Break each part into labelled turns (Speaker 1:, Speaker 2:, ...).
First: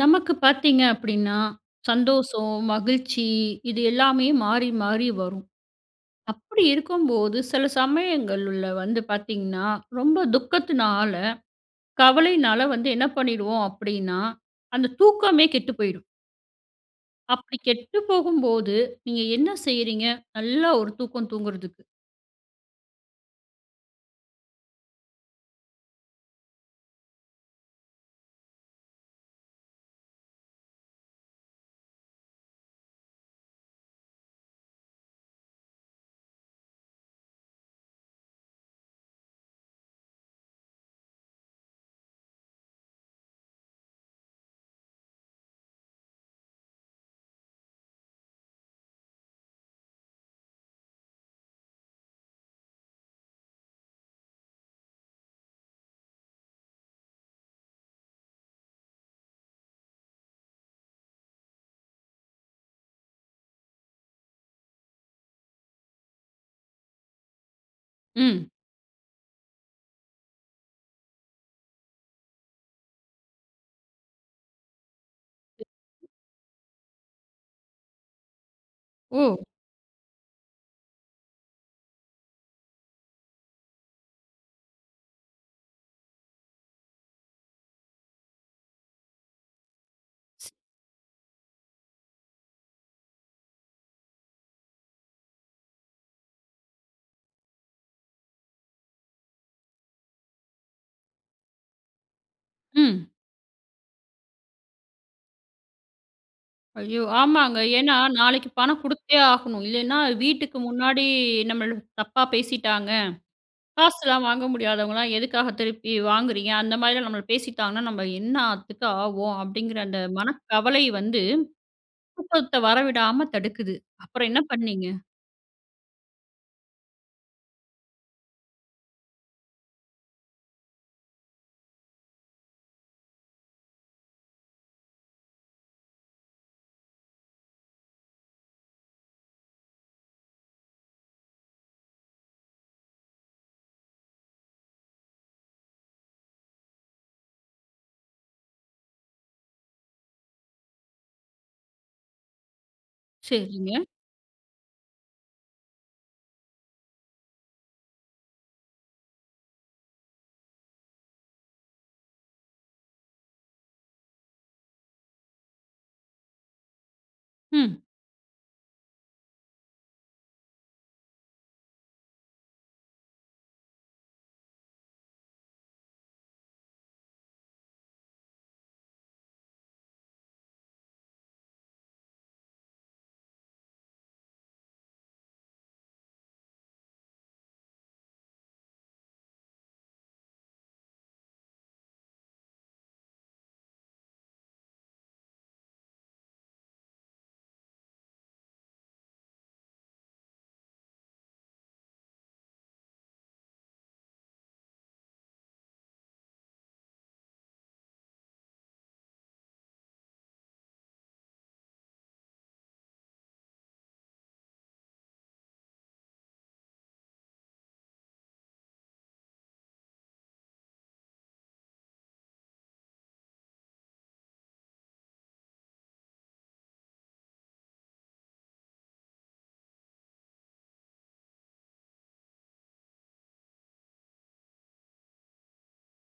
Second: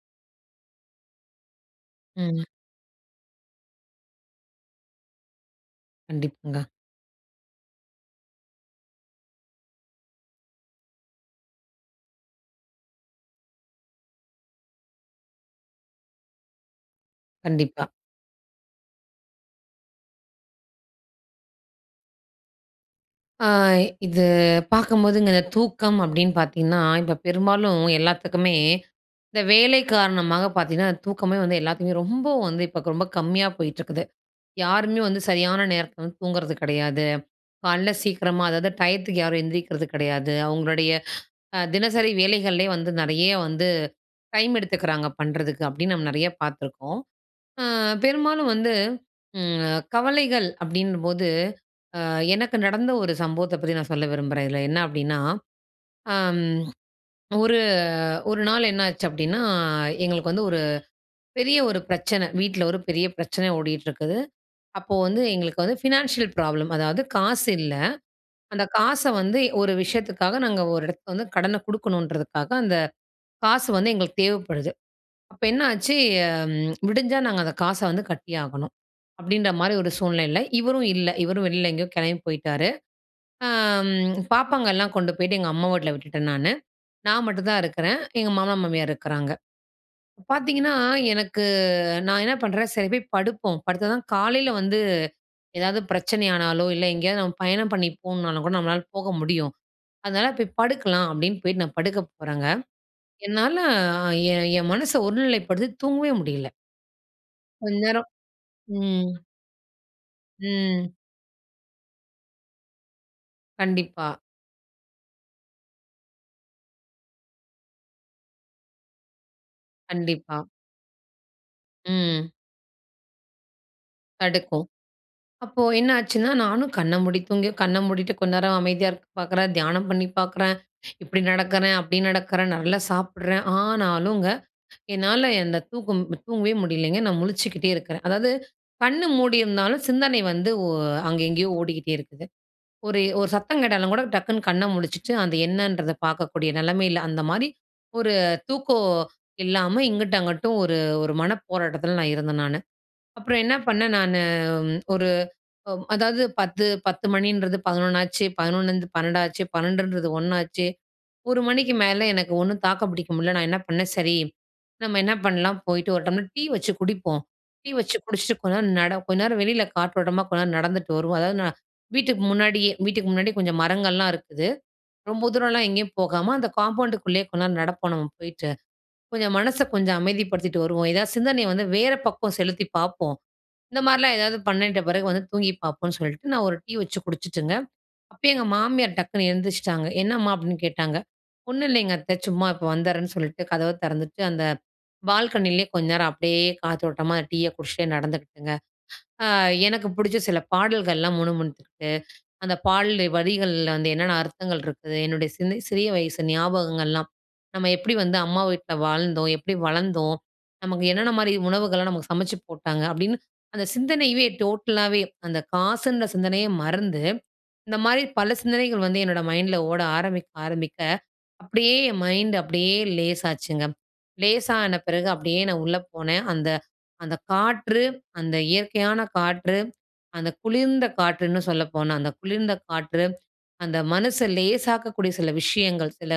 Speaker 1: நமக்கு பார்த்தீங்க அப்பிடின்னா, சந்தோசோ,
Speaker 2: ம்.
Speaker 1: மகிழ்ச்சி இது எல்லாமே மாறி மாறி வரும்.
Speaker 2: கண்டிப்பாங்க.
Speaker 1: அப்பிடி இருக்கும்போது, சில சமயங்கள்ல வந்து பார்த்தீங்கன்னா, ரொம்ப துக்கத்தினால, கவலையினால வந்து என்ன பண்ணிடுவோம் அப்பிடின்னா, அந்த தூக்கமே கெட்டு போய்டும். அப்பிடி
Speaker 2: கண்டிப்பா.
Speaker 1: கெட்டு போகும்போது, நீங்க என்ன செய்றீங்க? நல்லா ஒரு தூக்கம் தூங்குறதுக்கு.
Speaker 2: ஆ. இது பார்க்கும்போதுங்க தூக்கம் அப்பிடின்னு பார்த்தீங்கன்னா, இப்ப பெரும்பாலும் எல்லாத்துக்குமே இந்த வேலை காரணமா பார்த்தீங்கன்னா, தூக்கமே வந்து எல்லாத்துக்குமே, ரொம்ப வந்து இப்ப ரொம்ப கம்மியா போயிட்டுருக்குது. யாருமே வந்து சரியான நேரத்தில வந்து தூங்குறது கிடையாது. கால்ல சீக்கிரமா அதாவது டயத்துக்கு யாரும் எந்திரிக்கிறது கிடையாது. அவுங்களுடைய அ தினசரி வேலைகள்லயே வந்து நிறைய வந்து டைம் எடுத்துக்கிறாங்க பண்ணுறதுக்கு அப்பிடின்னு நம்ம நிறைய பார்த்துருக்கோம். ஆ பெரும்பாலும் வந்து ம் கவலைகள் அப்பிடினும்போது, ஆ எனக்கு நடந்த ஒரு சம்பவத்த பத்தி நான் சொல்ல விரும்புறேன். இதில என்ன அப்பிடின்னா, அம். ஒரு ஒரு நாள் என்னாச்சு அப்பிடின்னா, எங்களுக்கு வந்து ஒரு பெரிய ஒரு பிரச்சன. வீட்ல ஒரு பெரிய பிரச்சன ஓடிட்டு இருக்குது. அப்போ வந்து எங்களுக்கு வந்து ஃபினான்ஷியல் ப்ராப்ளம், அதாவது காசு இல்ல.
Speaker 1: ம்.
Speaker 2: அந்த காச வந்து ஒரு விஷயத்துக்காக நாங்க ஒரு இடத்துக்கு வந்து கடன குடுக்கணுன்றதுக்காக, அந்த காசு வந்து எங்களுக்கு தேவைப்படுது. அப்ப என்னாச்சு ம் விடிஞ்சா நாங்க அந்த காச வந்து கட்டி ஆகணும்.
Speaker 1: ஓ!
Speaker 2: அப்பிடின்றமாரி ஒரு சூழ்நிலையில இவரும் இல்ல. இவரும் வெளில எங்கேயோ கிளம்பி போயிட்டாரு. ஆ ம் பாப்பாங்க எல்லாம் கொண்டு போயிட்டு எங்க அம்மா வீட்ல விட்டுட்டேன் நானு. நான் மட்டும் தான் இருக்கிறேன். எங்க மாமனார், மாமியார் இருக்கிறாங்க. பார்த்தீங்கன்னா, எனக்கு நான் என்ன பண்றேன், சரி போய் படுப்போம், படுத்தாதான் காலையில வந்து ஏதாவது பிரச்சனை ஆனாலோ! இல்ல எங்கேயாவது நம்ம பயணம் பண்ணி போணுனாலும் கூட, நம்மளால போக முடியும். அதனால போய் படுக்கலாம், அப்பிடின்னு போயிட்டு நான் படுக்க போறங்க.
Speaker 1: ம்.
Speaker 2: என்னால என் என் மனச ஒருநிலைப்படுத்தி தூங்கவே முடியல.
Speaker 1: ஐயோ! ஆமாங்க.
Speaker 2: கொஞ்ச
Speaker 1: ஏன்னா
Speaker 2: நேரம்
Speaker 1: நாளைக்கி பணம்
Speaker 2: ம்.
Speaker 1: குடுத்தே ஆகணும். இல்லேன்னா, வீட்டுக்கு
Speaker 2: ம்.
Speaker 1: முன்னாடி நம்மள தப்பா பேசிட்டாங்க.
Speaker 2: கண்டிப்பா.
Speaker 1: காசுலாம் வாங்க முடியாதவங்கலாம், எதுக்காக திருப்பி வாங்குறீங்க? அந்தமாரிலாம் நம்மள பேசிட்டாங்கன்னா, நம்ம என்னாத்துக்கு ஆவோம். அப்பிடிங்கிற அந்த
Speaker 2: கண்டிப்பா.
Speaker 1: மனக்கவலை வந்து
Speaker 2: ம்.
Speaker 1: தூக்கத்த வரவிடாம தடுக்குது. அப்புறம் என்ன
Speaker 2: தடுக்கும்.
Speaker 1: பண்ணீங்க?
Speaker 2: அப்போ என்னாச்சுன்னா, நானும் கண்ண மூடி தூங்கியோ, கண்ண மூடிட்டு கொஞ்ச நேரம் அமைதியா இருக்க பார்க்குறேன். தியானம் பண்ணி பார்க்குறேன், இப்பிடி நடக்கிறேன், அப்பிடி நடக்கறேன், நல்லா சாப்பிட்றேன். ஆனாலுங்க, என்னால அந்த தூக்கம் தூங்கவே முடியலேங்க. நான் முழிச்சுக்கிட்டே இருக்கிறேன். அதாவது கண் மூடியிருந்தாலும் சிந்தனை வந்து ஒ அங்க எங்கேயோ ஓடிக்கிட்டே இருக்குது. ஒரு ஒரு சத்தம் கேட்டாலும் கூட டக்குனு கண்ண முழிச்சுட்டு, அந்த என்னன்றத பார்க்கக்கூடிய நிலைமையில, அந்தமாரி ஒரு தூக்கோ இல்லாம இங்கிட்டும், அங்குட்டும் ஒரு ஒரு மனப்போராட்டத்தில நான் இருந்தேன் நானு. அப்புறம் என்ன
Speaker 1: சரிங்க.
Speaker 2: பண்ணேன் நானு, ம் ஒரு அ அதாவது 10, 10 மணின்றது 11 ஆச்சு. 11லருந்து 12 ஆச்சு. 12ன்றது 1. ஒரு மணிக்கு மேலே எனக்கு ஒண்ணும் தாக்கு பிடிக்க முடியல. நான் என்ன பண்ணேன், சரி நம்ம என்ன பண்லாம், போயிட்டு ஒரு டம்ளர் டீ வச்சு குடிப்போம். டீ
Speaker 1: ம்.
Speaker 2: வச்சு குடிச்சிட்டு கொஞ்சம் நேரம் நட கொஞ்ச நேரம் வெளியில காற்றோட்டமா கொஞ்ச நேரம் நடந்துட்டு வருவோம் அதாவது நா வீட்டுக்கு முன்னாடியே வீட்டுக்கு முன்னாடி கொஞ்சம் மரங்கள்லாம் இருக்குது. ரொம்ப தூரன்லாம் எங்கேயும் போகாம, அந்த காம்பவுண்டுக்குள்ளயே கொஞ்ச நேரம் நடப்போம் நம்ம போயிட்டு. கொஞ்சம் மனச கொஞ்சம் அமைதிப்படுத்திட்டு வருவோம். எதாவது சிந்தனைய வந்து வேற பக்கம் செலுத்தி பார்ப்போம். இந்தமாரிலாம் எதாவது பண்ணிட்ட பிறகு வந்து தூங்கிப் பார்ப்போன்னு சொல்ட்டு, நான் ஒரு டீ வச்சு குடிச்சுட்டுங்க, அப்பயே எங்க மாமியார் டக்குனு எந்திருச்சுட்டாங்க. "என்னம்மா?" அப்பிடின்னு கேட்டாங்க. ஒன்னும் இல்லேங்க அத்தை. சும்மா இப்ப வந்துர்றேன்னு சொல்லிட்டு, கதவ திறந்துட்டு அந்த பால்கனியிலே கொஞ்ச நேரம் அப்பிடியே காத்தோட்டமா டீய குடிச்சிட்டே நடந்துக்கிட்டுங்க. அ எனக்கு பிடிச்ச சில பாடல்கள்லாம் முணுமுணுத்துக்கிட்டு, அந்த பாடல் வரிகள்ல வந்து என்னென்ன அர்த்தங்கள் இருக்குது. என்னுடைய சிந்த சிறிய வயசு ஞாபகங்கள்லாம் நம்ம எப்பிடி வந்து அம்மா வீட்ல வாழ்ந்தோம். எப்பிடி வளந்தோம். நமக்கு என்னென்னமாரி உணவுகள்லாம் நமக்கு சமைச்சு போட்டாங்க. அப்பிடின்னு அந்த சிந்தனையவே டோட்டலாவே அந்த காசுன்ற சிந்தனையே மறந்து, இந்தமாரி பல சிந்தனைகள் வந்து என்னோட மைண்ட்ல ஓட ஆரம்பிக்க ஆரம்பிக்க அப்பிடியே என் மைண்ட்டு அப்பிடியே லேசாச்சுங்க. லேசான பிறகு அப்பிடியே நான் உள்ள போனேன். அந்த அந்த காற்று அந்த இயற்கையான காற்று, அந்த குளிர்ந்த காற்றுன்னு சொல்லப்போனா, அந்த குளிர்ந்த காற்று அந்த மனச லேசாக்கக்கூடிய சில விஷயங்கள், சில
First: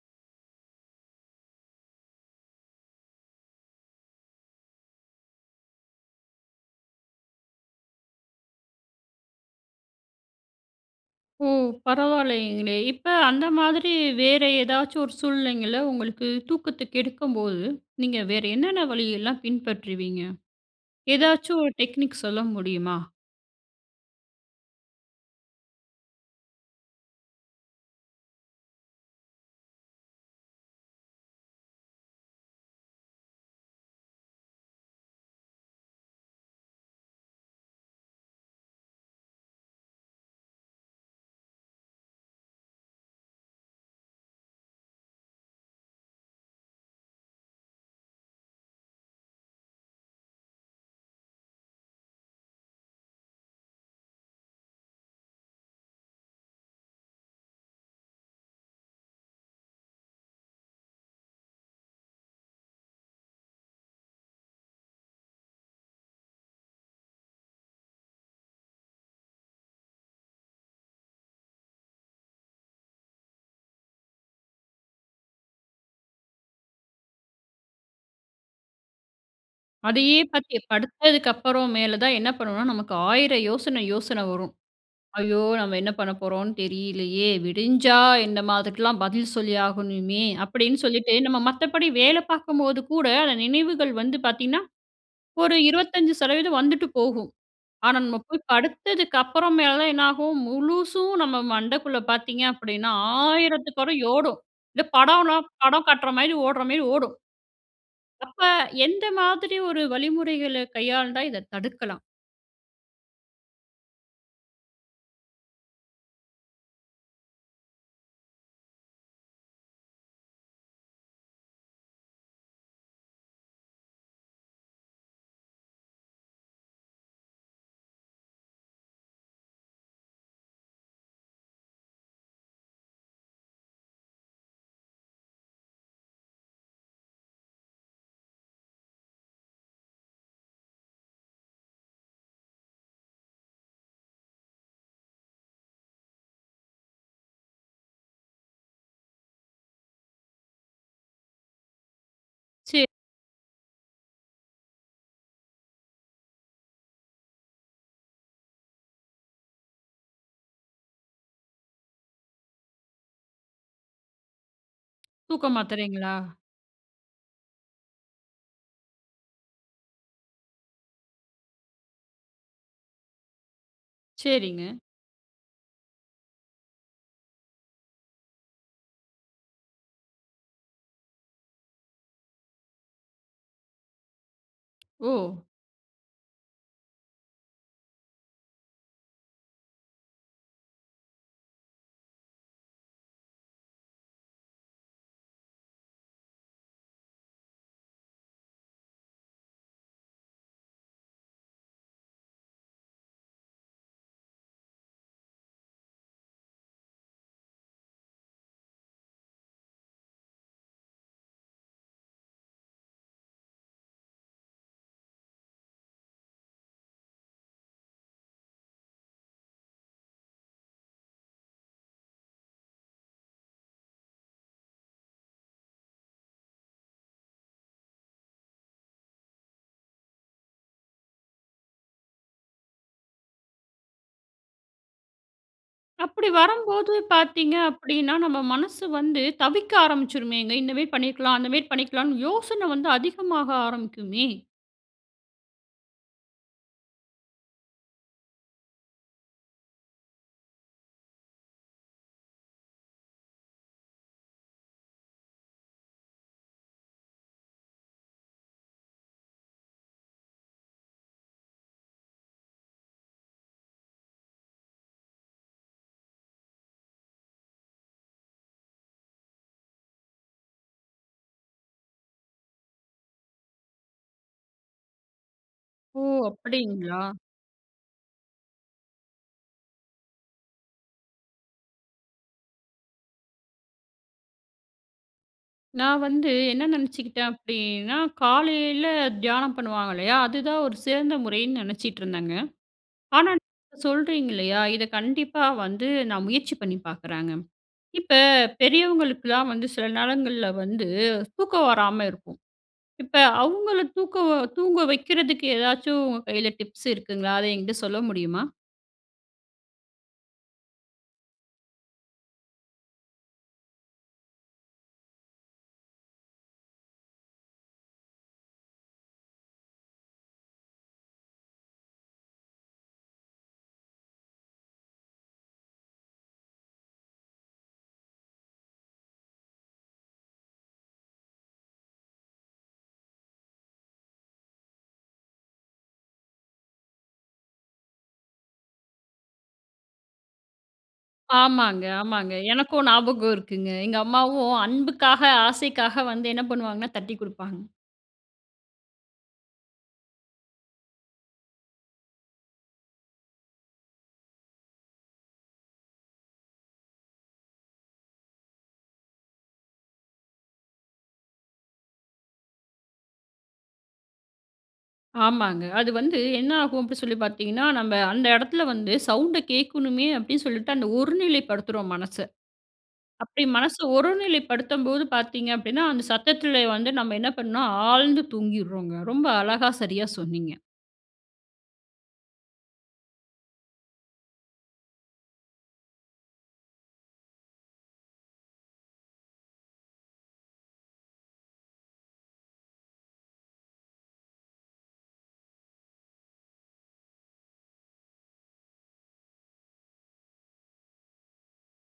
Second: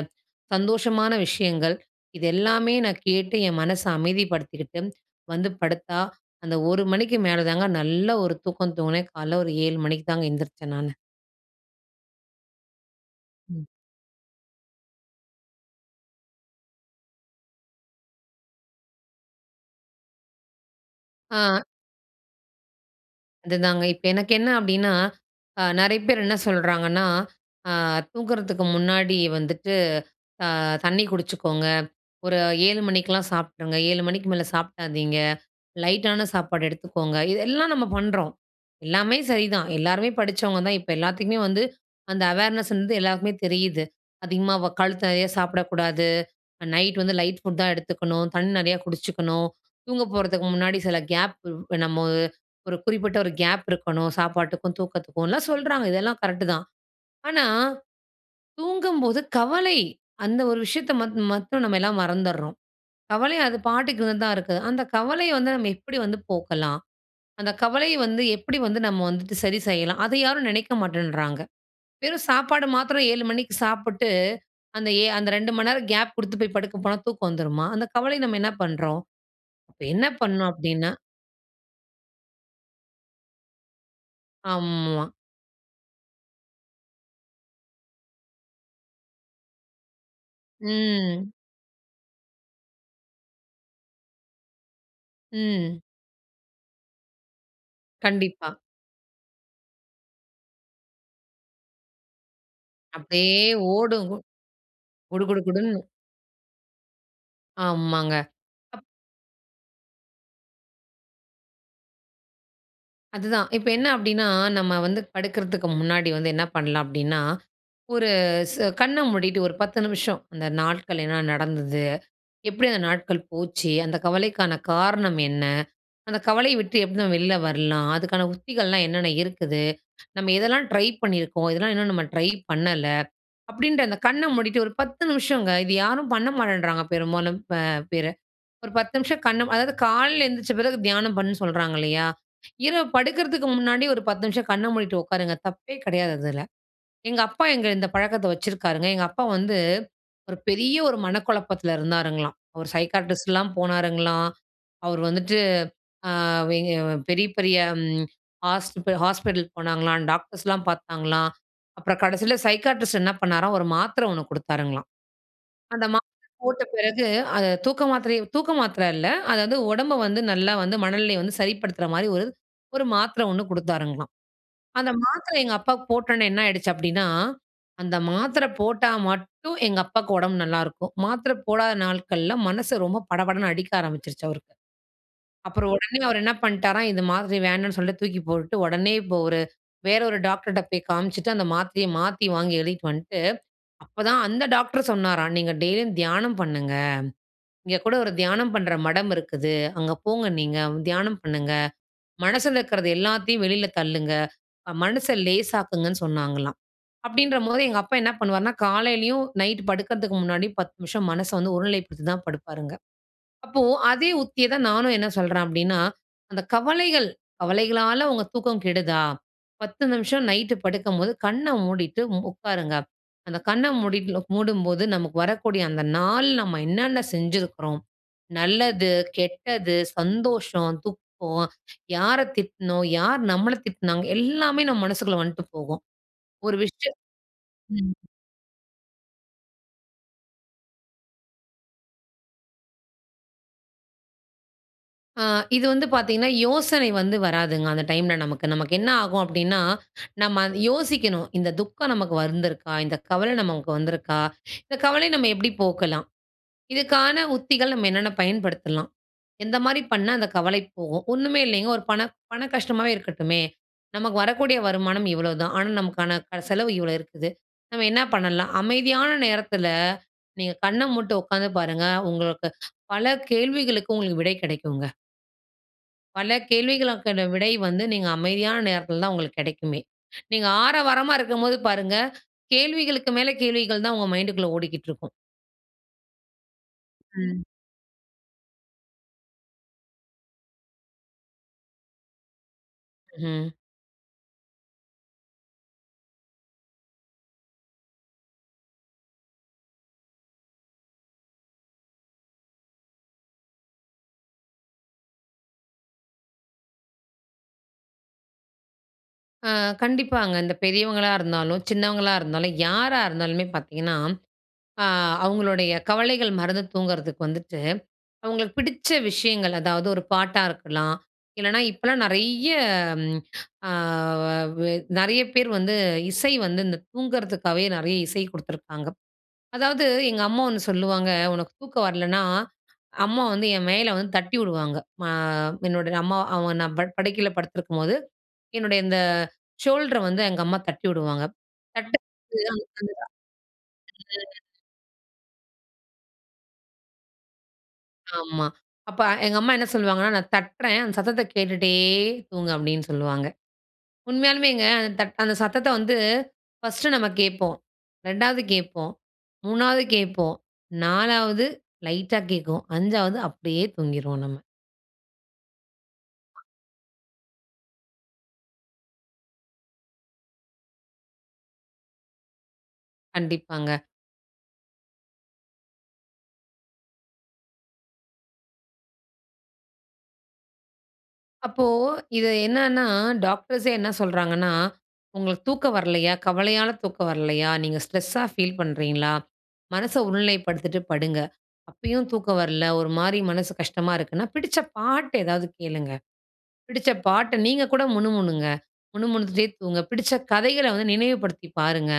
Speaker 2: சந்தோஷமான விஷயங்கள், இது எல்லாமே நான் கேட்டு என் மனச அமைதிப்படுத்திக்கிட்டு, வந்து படுத்தா, அந்த 1:00 மணிக்கு மேல தாங்க நல்ல ஒரு தூக்கம் தூங்கினேன். கால்ல ஒரு 7:00 மணிக்கு தாங்க எந்திரிச்சேன் நானு.
Speaker 1: ஓ! பரவாயில்லைங்களே. இப்ப அந்த
Speaker 2: ம்.
Speaker 1: மாதிரி வேறு ஏதாச்சும் ஒரு சூழ்நிலைங்கள, உங்களுக்கு தூக்கத்த கெடுக்கும்போது, நீங்க வேற என்னென்ன வழியெல்லாம் பின்பற்றுவீங்க? ஏதாச்சும்
Speaker 2: அ.
Speaker 1: ஒரு டெக்னிக் சொல்ல முடியுமா?
Speaker 2: அதுதாங்க, இப்ப எனக்கு என்ன அப்டின்னா, அ நிறைய பேர் என்ன சொல்றாங்கன்னா, அ தூங்குறதுக்கு முன்னாடி வந்துட்டு, அ தண்ணி குடிச்சுக்கோங்க. ஒரு 7:00 மணிக்லாம் சாப்டுங்க, 7:00 மணிக்கு மேல சாப்டாதீங்க, லைட்டான சாப்பாடு எடுத்துக்கோங்க, இதெல்லாம் நம்ம பண்றோம். எல்லாமே சரிதான், எல்லாருமே படிச்சவங்க தான். இப்ப எல்லாத்துக்குமே வந்து அந்த அவேர்னஸ் வந்து எல்லாருக்குமே தெரியுது. அதிகமா வ கழுத்து நிறைய சாப்டக்கூடாது. நைட் வந்து லைட் ஃபுட் தான் எடுத்துக்கணும், தண்ணி நிறையா குடிச்சுக்கணும், தூங்க போறதுக்கு முன்னாடி சில கேப், இப்ப நம்ம ஒரு குறிப்பிட்ட ஒரு கேப் இருக்கணும் சாப்பாட்டுக்கும், தூக்கத்துக்கும்லாம் சொல்றாங்க இதெல்லாம் கரெட்‌டு தான். ஆனா தூங்கும்போது "கவலை" அந்த ஒரு விஷயத்த மத் மட்டும் நம்ம எல்லாம் மறந்துறோம். கவலை அது பாட்டுக்கு தான் இருக்கு. அந்த கவலைய வந்து நம்ம எப்டி வந்து போக்கலாம்? அந்த கவலைய வந்து எப்டி வந்து நம்ம வந்துட்டு சரி செய்யலாம்? அத யாரும் நினைக்க மாட்டேன்றாங்க. வெறும் சாப்பாடு மாத்திரம் 7:00 மணிக்கு சாப்புட்டு, அந்த ஏ அந்த 2:00 மணி நேரம் கேப் குடுத்து போய் படுக்க போனா தூக்கம் வந்துருமா? அந்த கவலை நம்ம என்ன பண்றோம்? அப்ப என்ன
Speaker 1: அதையே
Speaker 2: பண்ணணும்
Speaker 1: பாத்து
Speaker 2: அப்டினா
Speaker 1: படுத்ததுக்கு அப்பறம், மேல தான் என்ன பண்ணுவோனா? நமக்கு ஆயிரம் யோசனை யோசன வரும்.
Speaker 2: ஆமா.
Speaker 1: ஐயோ! நம்ம என்ன பண்ண போறோன்னு தெரியலையே? விடிஞ்சா நாம அதுக்குல்லாம் பதில் சொல்லி ஆகணுமே அப்டின்னு சொல்லிட்டு,
Speaker 2: ம்.
Speaker 1: நம்ம மத்தபடி வேல பாக்கும்போது கூட, அந்த நினைவுகள் வந்து பாத்தீங்கனா, ஒரு
Speaker 2: ம்.
Speaker 1: 25% வந்துட்டு போகும். ஆனா நம்ம போய்
Speaker 2: கண்டிப்பா.
Speaker 1: படுத்ததுக்கப்பறமேல என்ன ஆகும்? முழுசும் நம்ம மண்டக்குள்ள பாத்தீங்க அப்டின்னா
Speaker 2: அப்டியே
Speaker 1: 1000
Speaker 2: ஓடும். கு
Speaker 1: ஓடும். இந்த
Speaker 2: குடு,
Speaker 1: படம்னா
Speaker 2: குடு, குடுன்னு.
Speaker 1: படம் காட்ற மாரி, ஓடுற மாரி ஓடும்.
Speaker 2: ஆமாங்க.
Speaker 1: அப்ப,
Speaker 2: அப்
Speaker 1: எந்த மாதிரி ஒரு வழிமுறைகள கையாண்டா இத தடுக்கலாம்?
Speaker 2: அதுதான் இப்ப என்ன அப்டின்னா, நம்ம வந்து படுக்றதுக்கு முன்னாடி வந்து என்ன பண்லாம் அப்டின்னா, ஒரு ஸ் கண்ண மூடிட்டு ஒரு 10 நிமிஷம் அந்த நாட்கள் என்ன நடந்தது? எப்டி அந்த நாட்கள் போச்சு? அந்த கவலைக்கான காரணம் என்ன? அந்த கவலைய விட்டு எப்படி தான் வெளியில வரலாம்? அதுக்கான உத்திகள்லாம் என்னென்ன இருக்குது? நம்ம எதெல்லாம் ட்ரை பண்ணியிருக்கோம்? எதெல்லாம் இன்னும் நம்ம ட்ரை பண்ணல? அப்டின்ற அந்த கண்ண மூடிட்டு ஒரு 10 நிமிஷங்க. இது யாரும் பண்ண மாட்டேன்றாங்க பெரும்பாலும் இப்ப பிற. ஒரு 10 நிமிஷம் கண்ண அதாவது காலையில எந்திச்ச பிறகு தியானம் பண்ணுன்னு சொல்றாங்க இல்லையா? இரவு படுக்றதுக்கு முன்னாடி ஒரு 10 நிமிஷம் கண்ண மூடிட்டு உட்காருங்க. தப்பே கெடையாது அதுல. எங்க அப்பா எங்க இந்த பழக்கத்த வச்சிருக்காருங்க. எங்க அப்பா வந்து ஒரு பெரிய ஒரு மனக்குழப்பத்ல இருந்தாருங்களாம். அவரு
Speaker 1: சரி.
Speaker 2: சைக்காட்ரிஸ்ட்லாம் போனாருங்களாம், அவரு வந்துட்டு அ எங்க பெரிய பெரிய ஹாஸ்பி ஹாஸ்பிட்டல் போனாங்களாம், டாக்டர்ஸ்லாம் பார்த்தாங்களாம். அப்புறம் கடைசியில சைக்காட்ரிஸ்ட் என்ன பண்ணாராம் ஒரு மாத்திர ஒண்ணு கொடுத்தாருங்களாம்.
Speaker 1: தூக்க
Speaker 2: அந்த
Speaker 1: மாத்திரைங்களா?
Speaker 2: மாத்திர போட்ட பெறகு அத தூக்க மாத்திர தூக்க மாத்திர இல்ல. அதாவது உடம்பு வந்து நல்லா வந்து மனநிலைய வந்து சரிப்படுத்ற மாதிரி ஒரு ஒரு மாத்திர ஒண்ணு கொடுத்தாருங்களலாம்.
Speaker 1: சரிங்க.
Speaker 2: அந்த மாத்திரை எங்க அப்பாக்கு போட்டோட்னே என்ன ஆயிடுச்சு அப்டின்னா, அந்த மாத்திர போட்டா மட்டும் எங்க அப்பாக்கு உடம்பு நல்லாருக்கும். மாத்திர போடாத நாட்கள்ல மனசு ரொம்ப படபடன்னு அடிக்க ஆரம்பிச்சுருச்சு அவருக்கு.
Speaker 1: ஓ!
Speaker 2: அப்புறம் உடனே அவரு என்ன பண்ட்டாராம், இந்த மாத்திர வேணான்னு சொல்லிட்டு தூக்கி போட்டுட்டு, ஒடனே இப்போ ஒரு வேற ஒரு டாக்டர்ட்ட போய் காமிச்சுட்டு, அந்த மாத்திரைய மாத்தி வாங்கி எழுதிட்டு வந்துட்டு, அப்பதான் அந்த டாக்டர் சொன்னாராம் நீங்க டெய்லியும் தியானம் பண்ணுங்க. இங்க கூட ஒரு தியானம் பண்ற மடம் இருக்குது. அங்க போங்க நீங்க, தியானம் பண்ணுங்க. மனசுல இருக்றது எல்லாத்தையும் வெளில தள்ளுங்க. மனச லேசாக்குங்கன்னு சொன்னாங்களாம். அப்படின்றபோது எங்க அப்பா என்ன பண்ணுவாருன்னா காலையிலயும், நைட் படுக்கறதுக்கு முன்னாடியும் 10 நிமிஷம் மனச வந்து ஒருநிலைப்படுத்தி தான் படுப்பாருங்க. அப்போ அதே உத்திய தான் நானும் என்ன சொல்றேன் அப்டின்னா, அந்த கவலைகள், கவலைகளால உங்க தூக்கம் கெடுதா? 10 நிமிஷம் நைட்டு படுக்கும்போது கண்ண மூடிட்டு உட்காருங்க. அந்த கண்ண மூடிட்டு லோ மூடும்போது நமக்கு வரக்கூடிய அந்த நாள் நம்ம என்னென்ன செஞ்சுருக்றோம், நல்லது, கெட்டது, சந்தோஷம், துக்கம், யார திட்டினோம், யார் நம்மள திட்டினாங்க. எல்லாமே நம்ம மனசுக்குள்ள வந்துட்டு போகும்.
Speaker 1: அப்டி
Speaker 2: ஒரு
Speaker 1: வரம்போது
Speaker 2: விஷயம்
Speaker 1: பார்த்தீங்க
Speaker 2: ம்.
Speaker 1: அப்டின்னா, நம்ம மனசு வந்து தவிக்க ஆரம்பிச்சுருமேங்க. இந்த மாரி பண்ணிர்க்கலாம் அந்த மாரி பண்ணிர்க்கலாம்னு யோசனை வந்து அதிகமாக ஆரம்பிக்குமே?
Speaker 2: ஆ இது வந்து பார்த்தீங்கன்னா, யோசனை வந்து வராதுங்க. அந்த டைம்‌ல நமக்கு. நமக்கு என்ன ஆகும் அப்பிடின்னா, நம்ம அத யோசிக்கணும், இந்த துக்கம் நமக்கு வந்துருக்கா? இந்த கவல நமக்கு வந்திருக்கா? இந்த கவலைய நம்ம எப்பிடி போக்கலாம். இதற்கான உத்திகள் நம்ம என்னென்ன பயன்படுத்தலாம். எந்த மாரி பண்ணா அந்த கவலை போகும். ஒன்னுமே இல்லேங்க, ஒரு பண, பண கஷ்டமாவே இருக்கட்டுமே! நமக்கு வரக்கூடிய வருமானம் இவ்ளோதான். ஆனா, நமக்கான க செலவு இவ்ளோ இருக்குது. நம்ம என்ன பண்ணலாம்? அமைதியான நேரத்தில நீங்க கண்ண மூட்டு உட்காந்து பாருங்க! உங்களுக்கு பல கேள்விகளுக்கு உங்களுக்கு விடை கிடைக்குங்க.
Speaker 1: ஓ!
Speaker 2: பல
Speaker 1: அப்பிடிங்களா!
Speaker 2: கேள்விகளுக்கான விடை வந்து, நீங்க அமைதியான நேரத்தில தான் உங்களுக்கு கிடைக்குமே! நீங்க ஆரவாரமா இருக்கும்போது பாருங்க, கேள்விகளுக்கு மேல கேள்விகள்தான் உங்க மைண்டுக்குள்ள ஓடிக்கிட்டு இருக்கும்.
Speaker 1: நான் வந்து என்ன நினச்சிக்கிட்டேன்
Speaker 2: ம்.
Speaker 1: அப்பிடின்னா, காலையில தியானம் பண்ணுவாங்க இல்லயா, அதுதான் ஒரு சிறந்த முறைன்னு நினச்சிட்டு இருந்தேங்க. ஆனா,
Speaker 2: ம்.
Speaker 1: சொல்றீங்க இல்லயா! இத கண்டிப்பா வந்து நான் முயற்சி பண்ணி பார்க்குறேங்க. இப்ப பெரியவங்களுக்குலாம் வந்து சில நேரங்கள்ல வந்து தூக்கம் வராம இருக்கும். இப்ப அவுங்கள தூக்க தூங்க வைக்கிறதுக்கு ஏதாச்சும் உங்க கையில டிப்ஸ் இருக்குங்களா? அத என்கிட்ட சொல்ல முடியுமா?
Speaker 2: ஆ, கண்டிப்பாங்க. இந்த பெரியவங்களா இருந்தாலும், சின்னவங்களா இருந்தாலும் யாரா இருந்தாலுமே பார்த்தீங்கன்னா, அ அவுங்களுடைய கவலைகள் மறந்து தூங்குறதுக்கு வந்துட்டு, அவுங்களுக்கு பிடிச்ச விஷயங்கள் அதாவது ஒரு பாட்டா இருக்கலாம், இல்லன்னா இப்பலாம் நிறைய, அ வ அ நிறைய பேரு வந்து இசை வந்து இந்த தூங்குறதுக்காவே நிறைய இசை குடுத்துருக்காங்க. அதாவது எங்க அம்மா ஒண்ணு சொல்லுவாங்க, உனக்கு தூக்கம் வரலன்னா, அம்மா வந்து என் மேலே வந்து தட்டி விடுவாங்க. ஆ என்னோட அம்மா அவுங்க நான் பட் படுக்கையில படுத்திருக்கும்போது, என்னுடைய இந்த ஷோல்டர வந்து எங்க அம்மா தட்டி விடுவாங்க
Speaker 1: ஆமாங்க,
Speaker 2: தட்டு
Speaker 1: ஆமாங்க. எனக்கும் ஞாபகம் இருக்குங்க. எங்க
Speaker 2: [unintelligible]
Speaker 1: அம்மாவும் அன்புக்காக, ஆசைக்காக வந்து என்ன பண்ணுவாங்கன்னா, தட்டிக் குடுப்பாங்க.
Speaker 2: ஆமா. அப்ப எங்க அம்மா என்ன சொல்லுவாங்கன்னா, நான் தட்றேன் அந்த சத்தத்த கேட்டுட்டே தூங்கு அப்பிடின்னு சொல்வாங்க. உண்மையாலுமேங்க அந்த தட் அந்த சத்தத்த வந்து ஃபர்ஸ்ட்டு நம்ம கேட்போம். 2வது கேட்போம், 3வது கேட்போம், 4வது லைட்டா கேட்கும். 5வது அப்பிடியே தூங்கிருவோம் நம்ம.
Speaker 1: ஆமாங்க. அது வந்து என்ன ஆகும் அப்பிடி சொல்லி பார்த்தீங்கன்னா, நம்ப அந்த இடத்தில வந்து சவுண்ட்‌ கேக்கணுமே அப்பிடின்னு சொல்லிட்டு, அந்த ஒரு நிலைப்படுத்துறோம் மனச. அப்பிடி
Speaker 2: கண்டிப்பாங்க.
Speaker 1: மனச ஒருநிலைப்படுத்தம்போது பார்த்தீங்க அப்பிடின்னா, அந்த சத்தத்தில வந்து நம்ம என்ன பண்ணோம்ணா, ஆழ்ந்து தூங்கிங்றோங்க. ரொம்ப அழகா சரியா சொன்னீங்க.
Speaker 2: அப்போ இது என்னான்னா, டாக்டர்ஸே என்ன சொல்றாங்கன்னா, "உங்களுக்கு தூக்கம் வரலையா? கவலையால தூக்கம் வரலையா? நீங்க ஸ்ட்ரெஸா ஃபீல் பண்ணுறீங்களா? மனச ஒருநிலைப்படுத்திட்டு படுங்க. அப்பயும் தூக்கம் வரல ஒருமாரி மனசு கஷ்டமா இருக்குன்னா, பிடிச்ச பாட்டு ஏதாவது கேளுங்க. பிடிச்ச பாட்ட நீங்க கூட முணுமுணுங்க. முணுமுணுத்துட்டே தூங்குங்க. பிடிச்ச கதைகள வந்து நினைவுபடுத்தி பாருங்க.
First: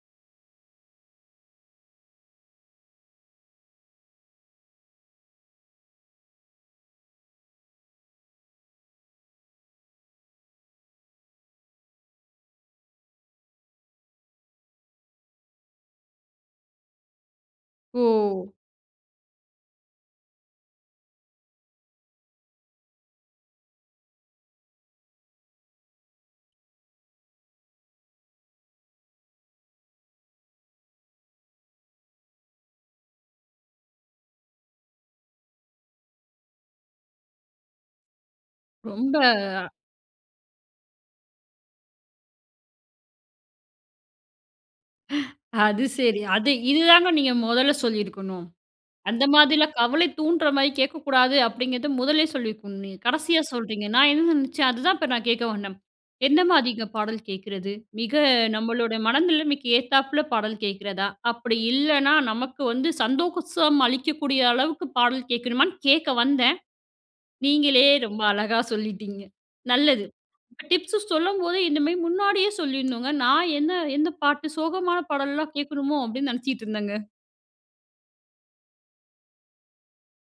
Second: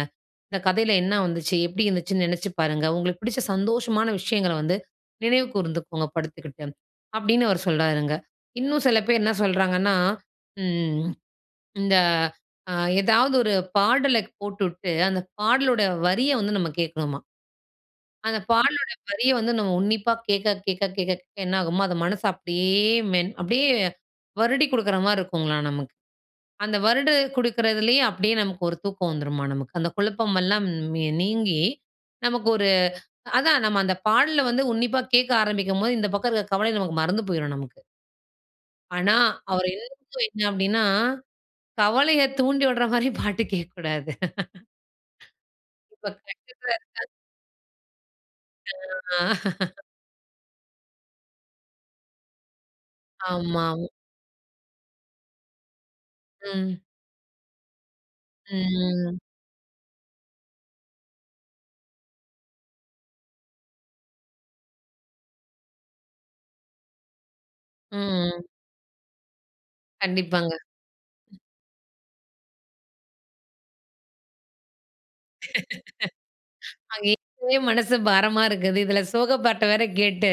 Speaker 2: இந்த கதையில என்ன வந்துச்சு? எப்படி இருந்துச்சுன்னு நெனைச்சு பாருங்க. உங்களுக்கு பிடிச்ச சந்தோஷமான விஷயங்கள வந்து நினைவு கூர்ந்துக்கோங்க படுத்துக்கிட்டு, "அப்படின்னு அவரு சொல்றாருங்க. இன்னும் சில பேர் என்னா சொல்றாங்கன்னா, ம் இந்த அ எதாவது ஒரு பாடல க் போட்டுவிட்டு அந்த பாடலோட வரிய வந்து நம்ம கேட்கணுமாம். அந்த
Speaker 1: ஓ!
Speaker 2: பாடலோட வரிய வந்து நம்ம உன்னிப்பா கேட்க, கேட்க, கேட்க, கேட்க என்னாகுமா, அது மனச அப்படியே மென் அப்படியே வருடிக் குடுக்குறமாரி இருக்கும்ங்லாம் நமக்கு. அந்த வருடி குடுக்குறதுலே அப்படியே நமக்கு ஒரு தூக்கம் வந்துருமாம் நமக்கு. அந்த குழப்பம் எல்லாம் ன் நீங்கி நமக்கு ஒரு அதான் நம்ம அந்த பாடல வந்து உன்னிப்பா கேட்க ஆரம்பிக்கும்போது, இந்த பக்கம் இருக்கிற கவலை நமக்கு மறந்து போயிரும் நமக்கு.
Speaker 1: ரொம்ப
Speaker 2: ஆனா,
Speaker 1: அ
Speaker 2: அவரு [unintelligible] அப்பிடின்னா கவலைய தூண்டி விடறமாரி பாட்டு கேட்கக்கூடாது.
Speaker 1: அது சரி. அது
Speaker 2: [unintelligible]
Speaker 1: இதுதாங்க நீங்க முதல்ல சொல்லியிருக்கணும். "அந்த
Speaker 2: [unintelligible]
Speaker 1: மாதிரிலாம் கவலை தூண்டுறமாரி கேட்கக்கூடாது" அப்பிடிங்கிறத முதல்லே சொல்லியிருக்கணும் நீங்க. கடைசியா
Speaker 2: ஆமா.
Speaker 1: சொல்றீங்க.
Speaker 2: [unintelligible]
Speaker 1: நான் என்ன நெனைச்சேன் அதுதான் இப்ப நான் கேட்க வந்தேன்.
Speaker 2: ம்.
Speaker 1: எந்தமாரிங்க பாடல் கேட்குறது? மிக நம்மளோட
Speaker 2: ம்
Speaker 1: மனநிலைமைக்கு ஏத்தாப்ல பாடல் கேட்கிறதா? அப்படி இல்லன்னா, நமக்கு வந்து சந்தோஷம் அளிக்கக்கூடிய அளவுக்கு பாடல் கேட்கணுமான்னு கேட்க வந்தேன். நீங்களே ரொம்ப
Speaker 2: ம்.
Speaker 1: அழகா சொல்லிட்டீங்க. நல்லது.
Speaker 2: கண்டிப்பாங்க.
Speaker 1: டிப்ஸ் சொல்லும்போது இந்தமாரி முன்னாடியே சொல்லிட்ணுங்க. நான் என்ன எந்த பாட்டு சோகமான பாடல்லாம் கேட்கணுமோ? அப்பிடின்னு நெனச்சிட்டு இருந்தேங்க.
Speaker 2: அங்கே ஏற்கனவே மனசு பாரமா இருக்குது. இதில சோக பாட்ட வேற கேட்டு,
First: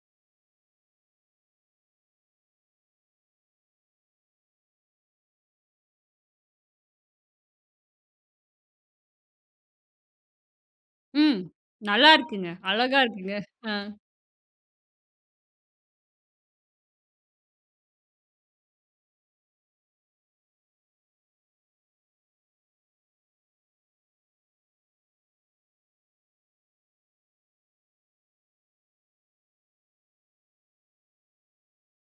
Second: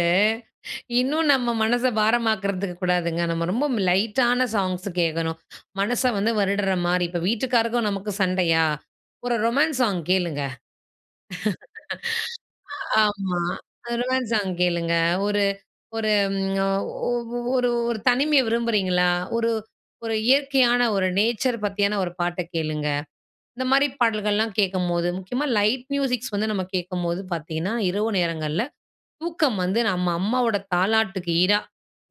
Speaker 2: இன்னும் நம்ம மனச பாரமாக்குறதுக்கு கூடாதுங்க. நம்ம ரொம்ப ம் லைட்டான சாங்ஸ் கேட்கணும். மனச வந்து வருடுறமாரி. இப்ப வீட்டுக்காருக்கும், நமக்கும் சண்டையா? ஒரு ரொமான்ஸ் சாங் கேளுங்க.
Speaker 1: ம். நல்லாயிருக்குங்க. அழகா இருக்குங்க.
Speaker 2: ஆமா.
Speaker 1: அ.
Speaker 2: ரொமான்ஸ் சாங் கேளுங்க. ஒரு ஒரு ஒ ஒ ஒரு ஒரு தனிமைய விரும்புறீங்களா? ஒரு ஒரு இயற்கையான ஒரு நேச்சர் பத்தியான ஒரு பாட்ட கேளுங்க. இந்தமாரி பாடல்கள்லாம் கேட்கும்போது முக்கியமா லைட் மியூசிக்ஸ் வந்து நம்ம கேட்கும்போது பார்த்தீங்கன்னா, இரவு நேரங்கள்ல தூக்கம் வந்து நம்ம அம்மாவோட தாலாட்டுக்கு ஈடா,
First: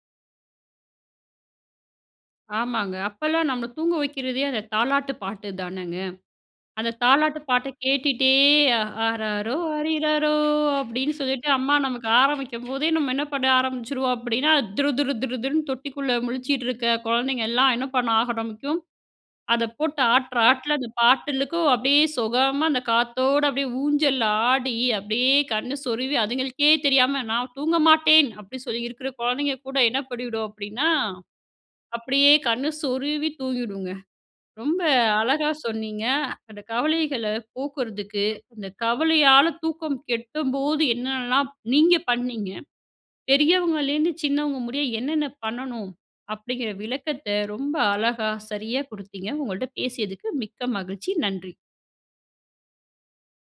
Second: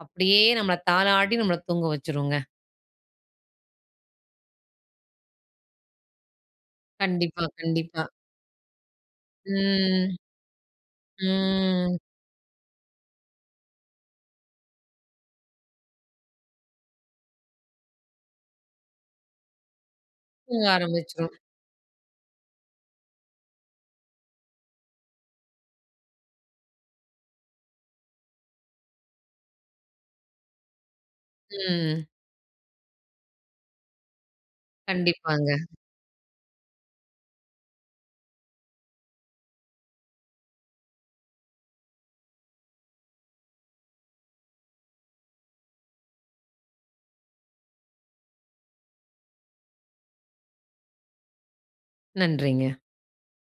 Speaker 2: அப்படியே நம்மள தாலாட்டி நம்மள தூங்க வச்சுருங்க.
Speaker 1: ஆமாங்க. அப்பல்லாம் நம்மள தூங்க வைக்கிறதே அந்த தாலாட்டு பாட்டுதானங்க. அந்த தாலாட்டு
Speaker 2: கண்டிப்பா,
Speaker 1: பாட்ட
Speaker 2: கண்டிப்பா.
Speaker 1: கேட்டுட்டே ஆறாரோ!
Speaker 2: ம்
Speaker 1: ஆரிறாரோ! அப்பிடின்னு சொல்லிட்டு அம்மா
Speaker 2: ம்.
Speaker 1: நமக்கு ஆரம்பிக்கும்போதே, நம்ம என்ன பண்ண ஆரம்பிச்சுருவோம் அப்பிடின்னா துரு, துரு, துரு, துருன்னு தொட்டிக்குள்ள முழிச்சிட்டு இருக்க குழந்தைங்க எல்லாம், என்ன பண்ண ஆரம்பிக்கும், அத போட்டு ஆட்டுற
Speaker 2: தூங்க
Speaker 1: ஆட்ல அந்த
Speaker 2: ஆரம்பிச்சிரும்.
Speaker 1: பாட்டுக்கும் அப்பிடியே சொகமா அந்த காத்தோட அப்படியே ஊஞ்சல்ல ஆடி, அப்படியே கண்ணு சொருவி, அதுங்களுக்கே தெரியாம "நான் தூங்க மாட்டேன்" அப்படி சொல்லி இருக்கிற குழந்தைங்க கூட என்ன பண்ணிடும் அப்படின்னா,
Speaker 2: ம்.
Speaker 1: அப்படியே கண்ணு சொருவி தூங்கிடுங்க. ரொம்ப அழகா
Speaker 2: கண்டிப்பாங்க.
Speaker 1: சொன்னீங்க. அந்த கவலைகள போக்குறதுக்கு, அந்த கவலையால தூக்கம் கெடும்போது என்னெல்லாம் நீங்க பண்ணீங்க, பெரியவங்கள்லேருந்து சின்னவங்க முடிய என்னென்ன பண்ணணும் அப்பிடிங்கிற விளக்கத்த ரொம்ப அழகா, சரியா குடுத்தீங்க. உங்கள்ட்ட பேசியதுக்கு மிக்க மகிழ்ச்சி. நன்றி.
Speaker 2: நன்றிங்க.